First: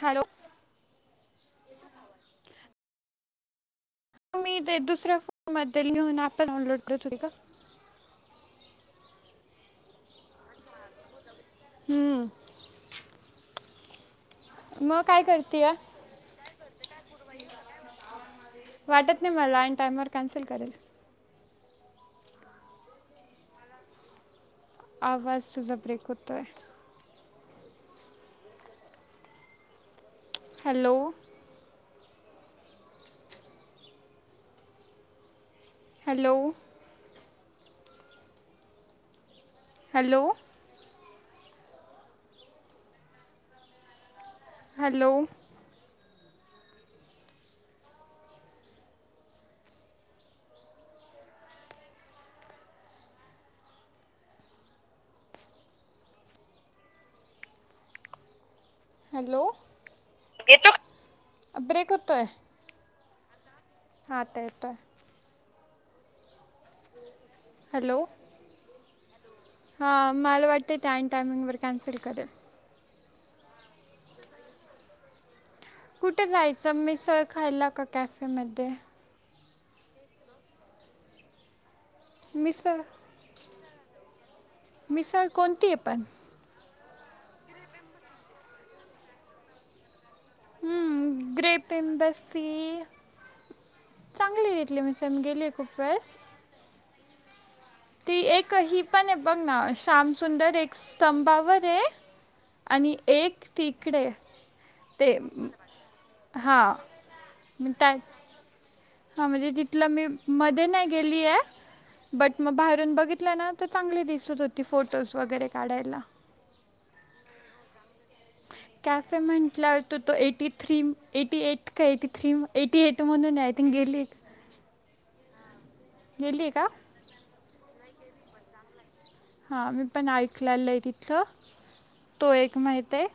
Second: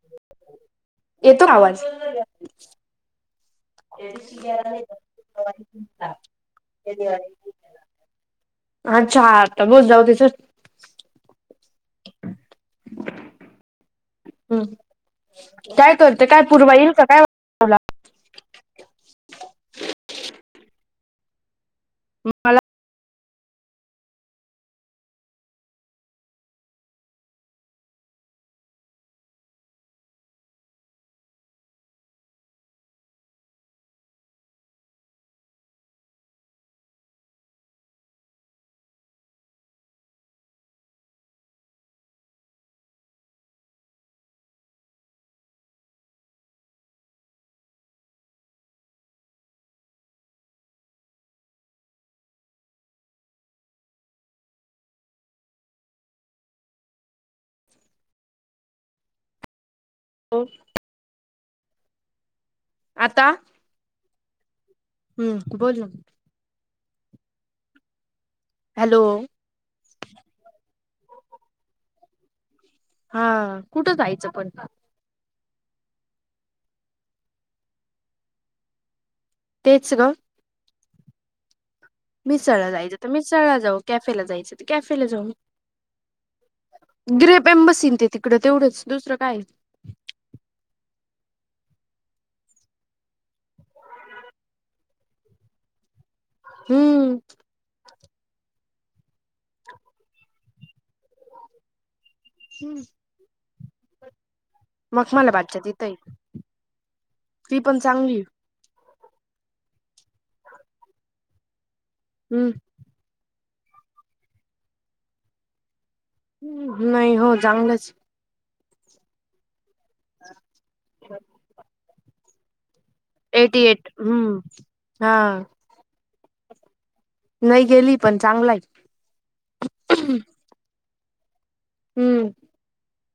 Hello. येतो ना आवाज. मी ते दुसऱ्या फोनमध्ये घेऊन आपण डाउनलोड करत होती का [inaudible] आच्छा, आता बार जाऊदे चल. हम्म. हम्म मग काय करते या? काय करते काय पूर्वा येईल का काय वाटत नाही मला आईन टाइमवर कॅन्सल करेल. मला आवाज सुझा ब्रेक होतोय. Hello. Hello hello hello hello येतोय ब्रेक होतोय. आता हा आता येतोय. हम्म बोल ना. हॅलो हॅलो हां मला वाटतय त्या टायमिंगवर कॅन्सल करेल. हा कुठं जायचं पण. कुठे जायचं मीसळ खायला का कॅफेमध्ये. तेच ग. मिरसळला मिसळ जायचं तर मिसरला जाऊ कॅफेला जायचं तर कॅफेला मिसळ जाऊ. कोणती आहे पण ग्रेप एम्बसीन ते तिकडं तेवढंच दुसरं काय. ग्रेप एम्बेसी चांगलीय तितली मिसळ मी गेली खूप वेळेस. हम्म ती एक ही पण आहे बघ ना शाम सुंदर एक स्तंभावर आहे. आणि एक तिकडे. ते मग मला बादच्या तिथं आहे हा ती पण मटाय चांगली हा म्हणजे तिथलं मी मध्ये नाही गेली आहे बट हम्म मग बाहेरून बघित ना तर चांगली दिसत होती फोटोज वगैरे काढायला. हो होय होय चांगलंच कॅफे म्हटलावर तो तो एटी थ्री एटी एट का एटी थ्री एटी एट म्हणून एटी आयाथिंग एट गेलीय. हम्म हा. गेलीय का. नाही गेली पण चांगलाय. हा मी पण ऐकलाल आहे तिथलं हम्म तो एक माहित आहे.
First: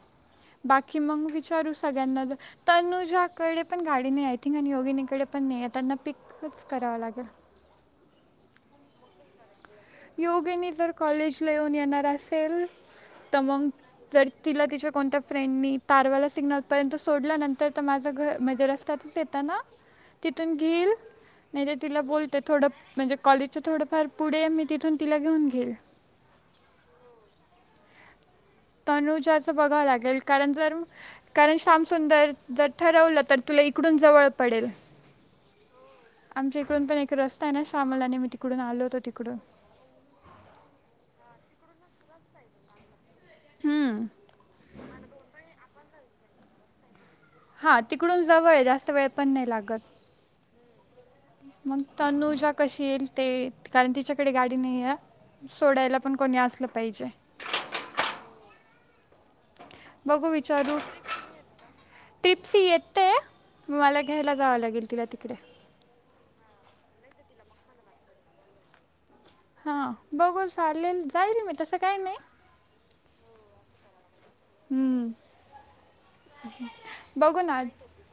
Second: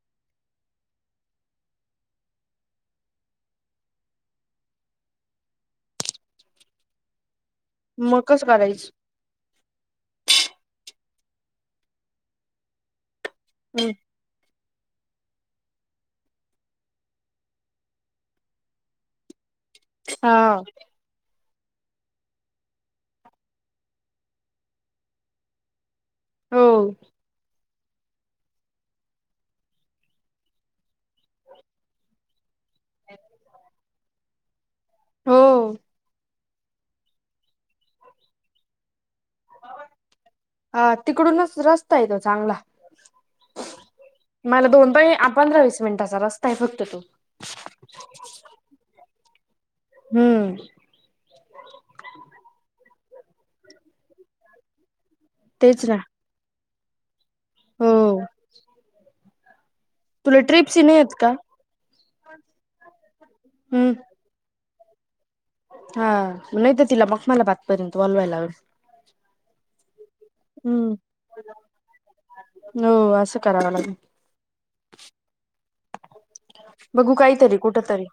बाकी मग विचारू सगळ्यांना. तनुजाकडे पण गाडी नाही आहे थिंक आणि योगिनीकडे पण नाही आहे त्यांना पिकच करावं लागेल. मग कसं करायचं. योगिनी तर कॉलेजला येऊन येणार असेल तर मग जर तिला तिच्यावा कोणत्या फ्रेंडनी तारवाला सिग्नलपर्यंत सोडल्यानंतर तर माझं घर म्हणजे रस्तत तच येतना. हा तिथून घेईल नाही तर तिला बोलते थोडं म्हणजे कॉलेजच थोडंफार पुढे ये मी तिथून तिला घेऊन घेईल. हो. तनुजाच बघावं लागेल, कारण जर कारण श्याम सुंदर जर ठरवलं, तर तुला इकडून जवळ पडेल. हो आमच्या इकडून पण एक रस्ता आहे ना, श्यामल आणि मी तिकडून आलो होतो तिकडून. हा तिकडूनच रस्ता आहे तो चांगला. हम्म. मला दोन, पंधरा-वीस मिनिटाचा रस्ता आहे फक्त तो. हा तिकडून जवळ आहे, जास्त वेळ पण नाही लागत. हम्म मग तनुजा कशी येईल ते, कारण तिच्याकडे गाडी नाहीए तेच ना सोडायला पण कोणी असलं पाहिजे. हो बघू तुला ट्रिप्स विचारू. नाही आहेत का टिपसी येते, हम्म मला घ्यायला जावं लागेल. तिला तिकडे. हा नाही तर तिला मग तिला [unintelligible] हा बघू हम्म चालेल, जाईल मी तसं काय नाही. हो असं करावं लागेल. हम्म, बघू काहीतरी ना कुठ तरी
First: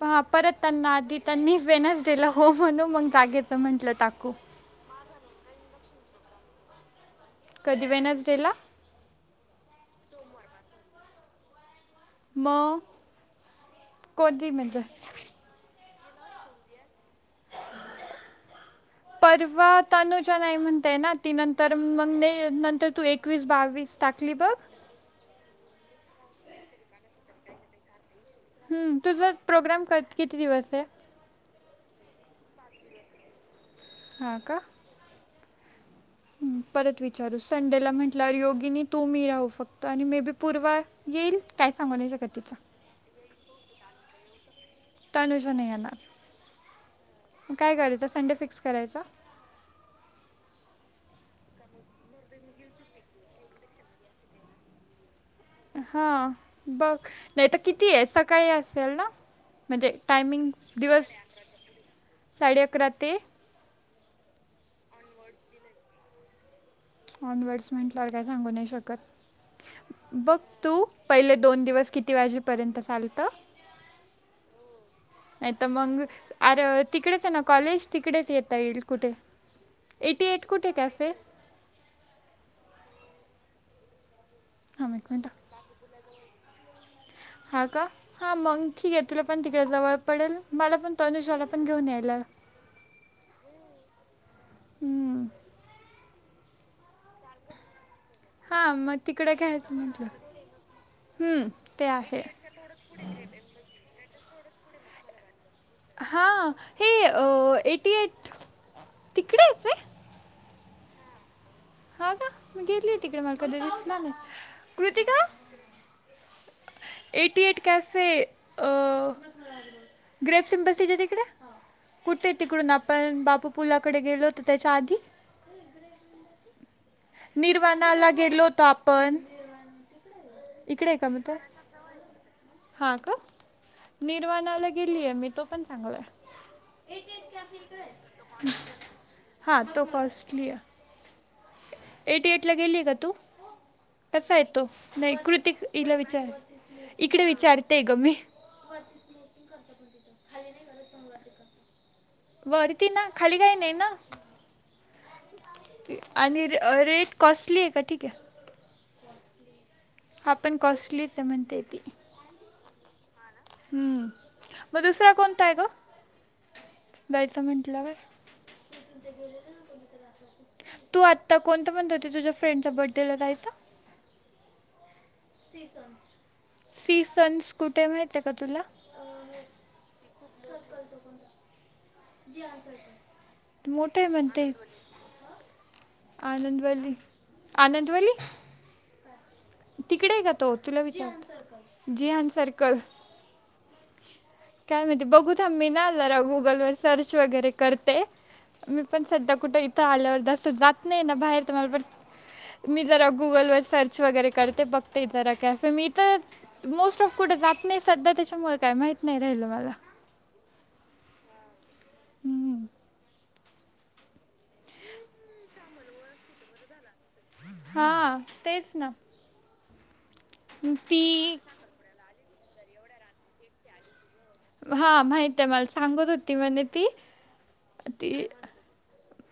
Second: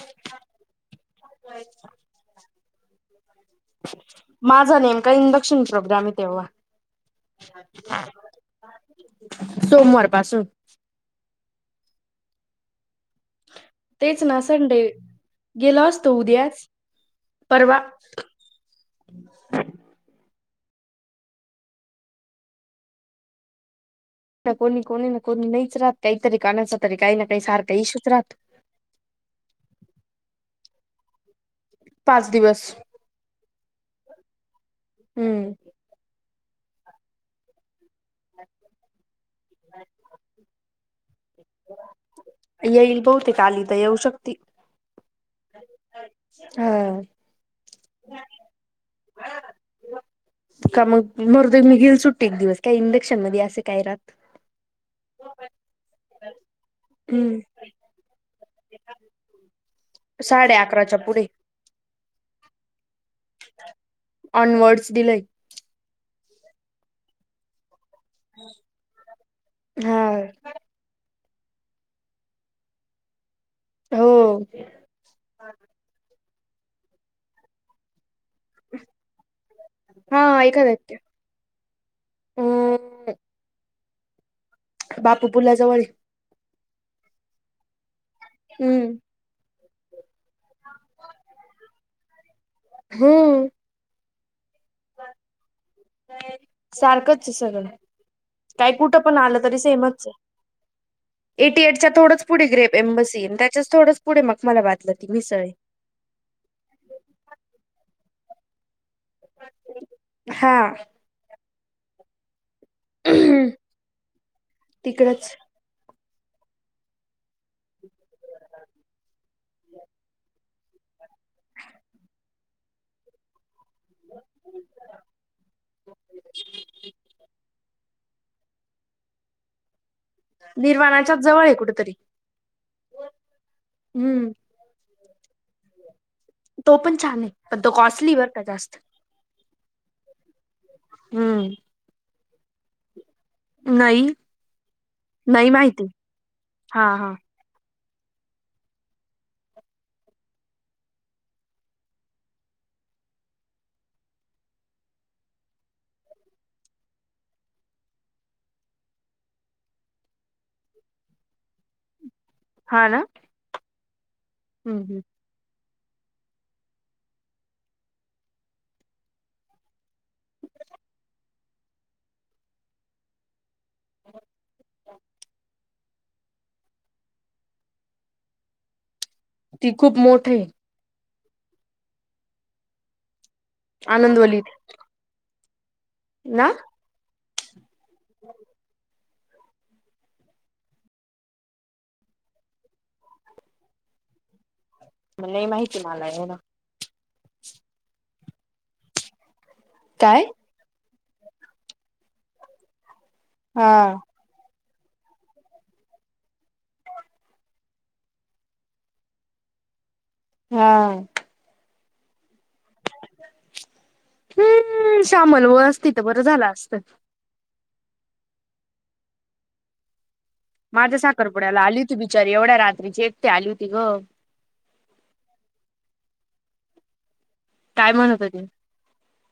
पहा परत त्यांना आधी त्यांनी वेनजडेला हो म्हणून मग बागेत माझा नेमका इंडक्शन प्रोग्राम आहे तेव्हा. कधी वेनसडेला सोमवार पासून म तेच ना संडे, गेलो असतो उद्याच, परवा [inaudible] परवा तनुजा नाही म्हणतेय ना, ती नंतर मग नंतर तू एकवीस, बावीस टाकली ना बघ कोणी कोणी ना कोणी नाहीच राहत काहीतरी कानाच तरी काही ना काही सारखा इशूच राहतो. हम्म, तुझा प्रोग्राम क किती दिवस आहे? पाच दिवस. हा का? हम्म परत विचारू, संडेला म्हंटल्यावर योगिनी तू मी राहु फक्त, आणि मे बी पूर्वा येईल, काय सांगू नाही शकत तिचं. येईल बहुतेक आली तर येऊ शकती. तनुजा नाही येणार, हा काय करायचं संडे फिक्स करायचा? का मग, मरूदे मी घेइल सुट्टी एक दिवस का इंडक्शन मध्ये असे काय राह [unintelligible] हा, बघ हम्म नाही तर किती आहे सकाळी असेल ना? म्हणजे टायमिंग साडे अकराच्या दिवस, पुढे साडे अकरा ते ऑनवर्ड्स दिलंय. ऑनवर्डस म्हंटल्यावर काय सांगू नाही शकत, हा बघ तू पहिले दोन दिवस किती वाजेपर्यंत चालतं? हो नाही तर मग, अरे तिकडेच आहे ना कॉलेज तिकडेच येत ता येईल कुठे, हा एटी एट ऐका कुठे नक्की कॅफे? अ हां एक बापू मिनटं पुलाजवळ आहे. हां का? हां मग हम्म ठीक आहे तुला पण तिकडें जावं पडेल, मला पण तनुजाला पण घेऊन यायला हम्म हम्म. सारखंच ए सगळं. काही हां कुठं मग पण तिकडे आलं तरी घ्यायचं सेमच म्हटलं ए. हं, एटी ते एटच्या थोडच आहे पुढे ग्रेप [unintelligible] आणि त्याच्याच थोडंच पुढे मग [unintelligible] ती मीसळ आहे. हा, हे अ एटी एट तिकडेच आहे हा हा का मी घेतली तिकडे मला कध दिसला नाही कृती काा तिकडच एटी ट कॅसे ग्रेप सिमबसीच्या तिकडे कुठे तिकडून आपण बापू पुलाकडे गेलो होतो त्याच्या आधी [inaudible] निरवाणाला गेलो होतो आपण इकडे का निर्वाणाच्याच मगत जवळ आहे कुठेतरी. हा का हम्म निर्वाणालय गेलीय मी तो पण चांगलाय तो पण छान आहे पण तो कॉस्टली बर का जास्त हां तो कॉस्टली आहे हम्म एटी एट ला गेली का तू नाही कसा येतो नाही कृती इला विचार हा हा इकडे विचारतेय ग मी वरती स्मूथिंग करते खाली नाही बरत तमे का बर ती ना खाली काही नाही ना आणि रेट कॉस्टली आहे का ठीक आहे हा पण कॉस्टलीच म्हणते ती हा ना हम्म हम्म मग हम्म दुसरा कोणता आहे ग दैचा म्हंटल्यावर [inaudible] तू आत्ता कोणत म्हणत होते तुझ्या फ्रेंडचा बर्थडेला जाहायचा [inaudible] स सी सन्स कुठे माहित आहे का तुला ती खूप मोठ आहे मोठे आनंदवलीत म्हते ना आनंदवली आनंदवली तिकडे आहे का तो तुला विचार जिहान सर्कल काय माहिती बघू नाही थांब म माहिती नाल मला रा एवढं गुगल वर सर्च वगैरे करते मी पण सध्या कुठं इथं आल्यावर काय जसं जात नाही ना बाहेर तर मला पण मी जरा गुगलवर हा सर्च वगैरे करते बघ ते जरा कॅफे मी तर मोस्ट ऑफ कुठे जात नाही सध्या त्याच्यामुळे काय माहत नाही राहिल मला हा हम्म. हम्म श्यामल व अस तिथं बरं झालं असतं हा तेच ना माझ्या ती साखरपुड्याला आली होती बिचारी एवढ्या रात्रीची एकटी आली होती ग हा माहित आहे मला सांगत होती म्हणे ती टायम न ती होता त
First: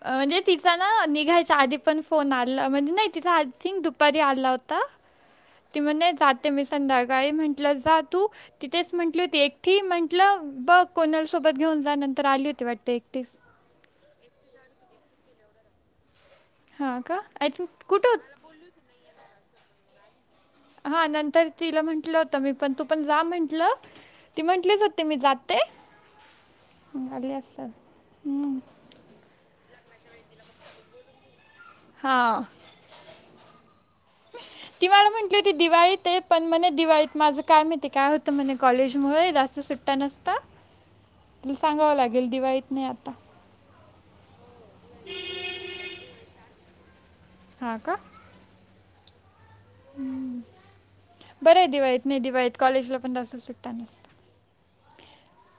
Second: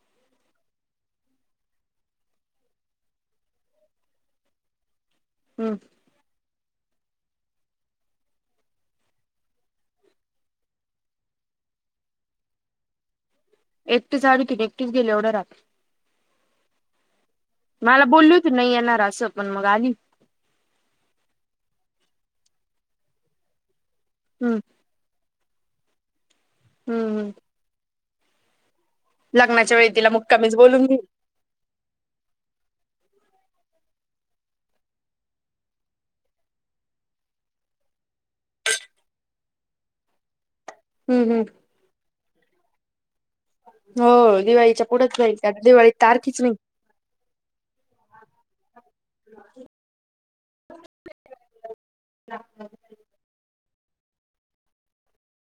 म्हणजे तिचा ना निघायचा आधी पण फोन आला म्हणजे नाही तिथ आथिं दुपारी आला होता [inaudible] ती म्हण नाही जाते मी संध्याकाळी म्हंटलं जा तू तिथेच म्हंटली होती एकटी म्हटलं बघ कोणाला सोबत घेऊन जा नंतर आली होती वाटते एकटीच एकतीस सा अडीती एकटस गेले एवढ्या रात हां का आय थिंक मला कुठं बोलल होत होती नाही येणार असं पण मग आली हा नंतर तिला म्हंटलं होतं मी पण तू पण जा म्हंटलं ती हम्म म्हटलीच होते मी जाते हम्म हम्म. लागली अस सल- लग्नाच्या वेळी तिला मग कमीच बोलून घे हा [inaudible] ती मला म्हटली होती दिवाळीत आहे पण म्हणे दिवाळीत माझं काय माहिती काय होतं म्हणे कॉलेजमुळे जां सुट्ट टनस्ता हम्म हम्म सांगावं लागेल दिवाळीत नाही आता हो दिवाळीच्या कुठंच जाईल काी आता दिवाळी तारखीच नाही हां का हकी बरं आहे दिवाईत नाही दिवाळीत कॉलेजला पण जासं सुट्ट नस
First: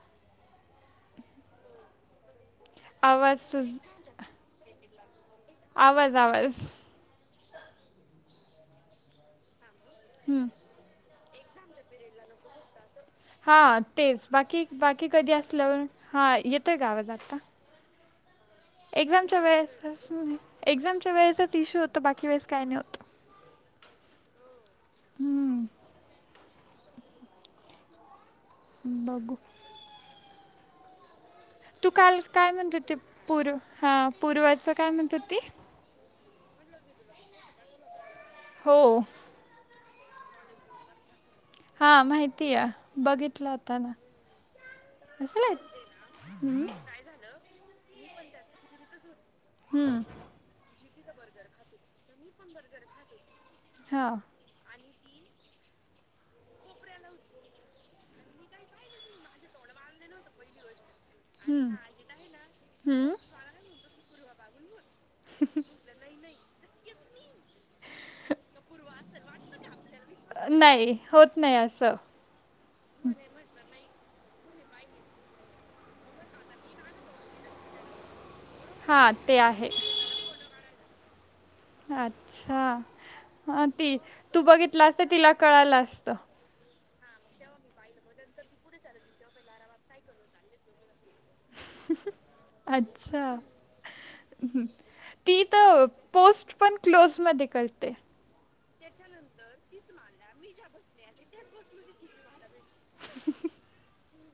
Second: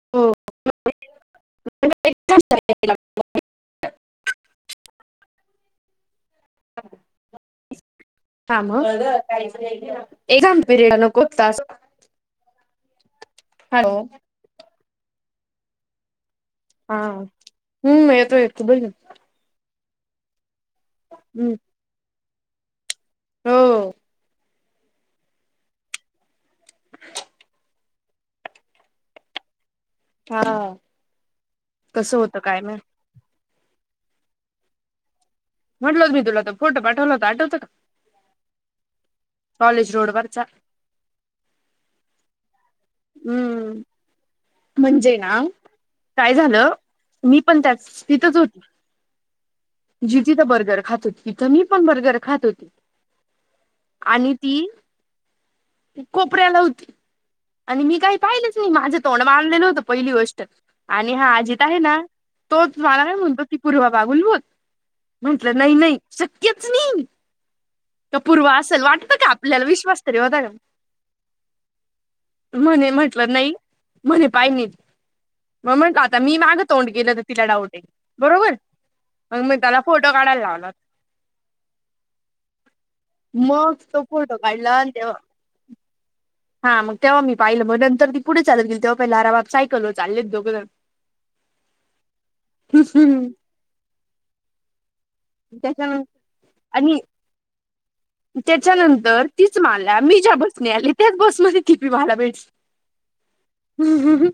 हो आवाज सु आवाज आवाज हा मग हं. एझाम पिरियड न कोतताास हा हॅलो तेच बाकी बाकी कधी असलं हा येत हा हम्म येतो येत बोल ना एक्झामच्या वेळेसच एक्झामच्या हम्म वेळेसच इश्यू होतो बाकी वेळेस काय नाही होतं हो हम्म बघू हा तू कसं काल होतं काय म्हणत माहित होती पूर् हां पूर्वचं काय म्हणत होती म्हटल हो मी तुला त फो पाठवला आठवतं का हो कॉलेज रोड वरचा हा माहिती या बघितलं आता हम्म ना म्हणजे असं ना नाही काय झालं मी पण त्या तिथच होती जि तिथं बर्गर खात होती तिथं मी पण बर्गर खात होती हां आणि ती कोपऱ्याला होती आणि मी काही पाहिलेच नाही माझं तोंड मारलेलं होतं पहिली गोष्ट आणि हा अजित आहे ना तोच मला काय म्हणतो ती पूर्वा बागुल होत म्हंटलं नाही नाही शक्यच नाही का पूर्व असेल वाटत का आपल्याला विश्वास तरी होता का नाही होत नाही असं म्हणे म्हटलं नाही म्हणे पाहि नाही मग म्हण आता मी मागं तोंड गेलं तर तिला डाऊट आहेईल बरोबर हां ते मग मी आहे त्याला फोटो काढायला लावला अच्छा.. हा... मग ती तो फोटो तू काढला बघितला आणि असतं... तेव्हा तिला कळालं असतं हा... मग तेव्हा मी पाहिलं, मग नंतर ती पुढं चालत गेली तेव्हा पाहिलं. अरे बाप, सायकलवर चाललेत दोघं जण हुं.... अच्छा हुं.... ती तर... त्याच्यानंतर पोस्ट पण आणि क्लोज मध्ये करते त्याच्यानंतर तीच मला मी ज्या बसने आली त्याच बसमध्ये ती बी मला भेटली हुं... हुं...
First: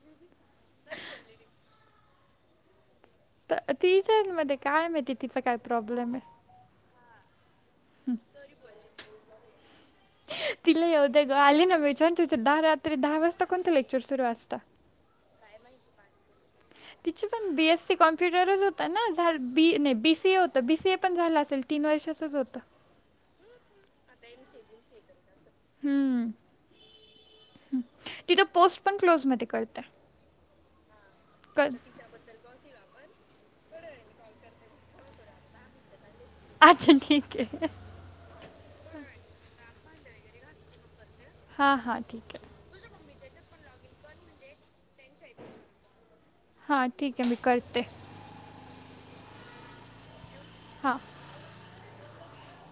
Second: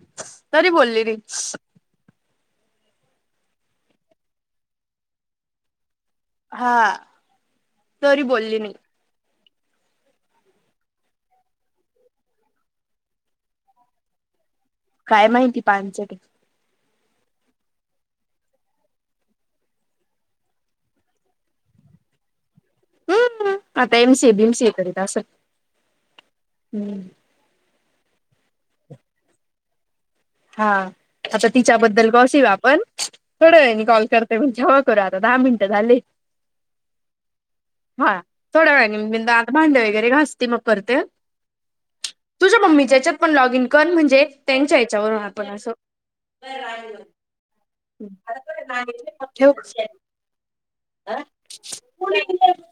तरी बोलली नई तर [unintelligible] मध्ये काय माहिती... तिचा काय प्रॉब्लेम ए हा हुं... तरी पण [unintelligible] तिला येऊ दे गं... आले ना [unintelligible] आणि तिच्या दहा रात्री... दहा वाजता कोणतं लेक्चर सुरू असतं काय माहिती पांचट ए तिची पण बीएससी कॉम्प्युटरच होतं ना? झा... बी... नाई... बीसीए होतं... बीसीए पण झालं असेल तीन वर्षाचंच होतं हम्म... आता एमसीए... बीमसीए करीत असल... हम्म तिथं पोस्ट पण क्लोज मध्ये करते हा.. आता कर तिच्याबद्दल गॉसिप आपण थोड्या वेळाने कॉल करते मग, जेवण करून, आता दहा मिनटं झाले अच्छा ठीक ए हा... थोड्या वेळाने, मी... आता भांडे वगैरे घासते, मग करते हां हां ठीक ए तूझ्या मम्मी याच्यात पण लॉग इन कर, म्हणजे त्यांच्या याच्यावरून आपण असं हां, ठीक मी करते [unintelligible] ठेव [unintelligible] हां [unintelligible]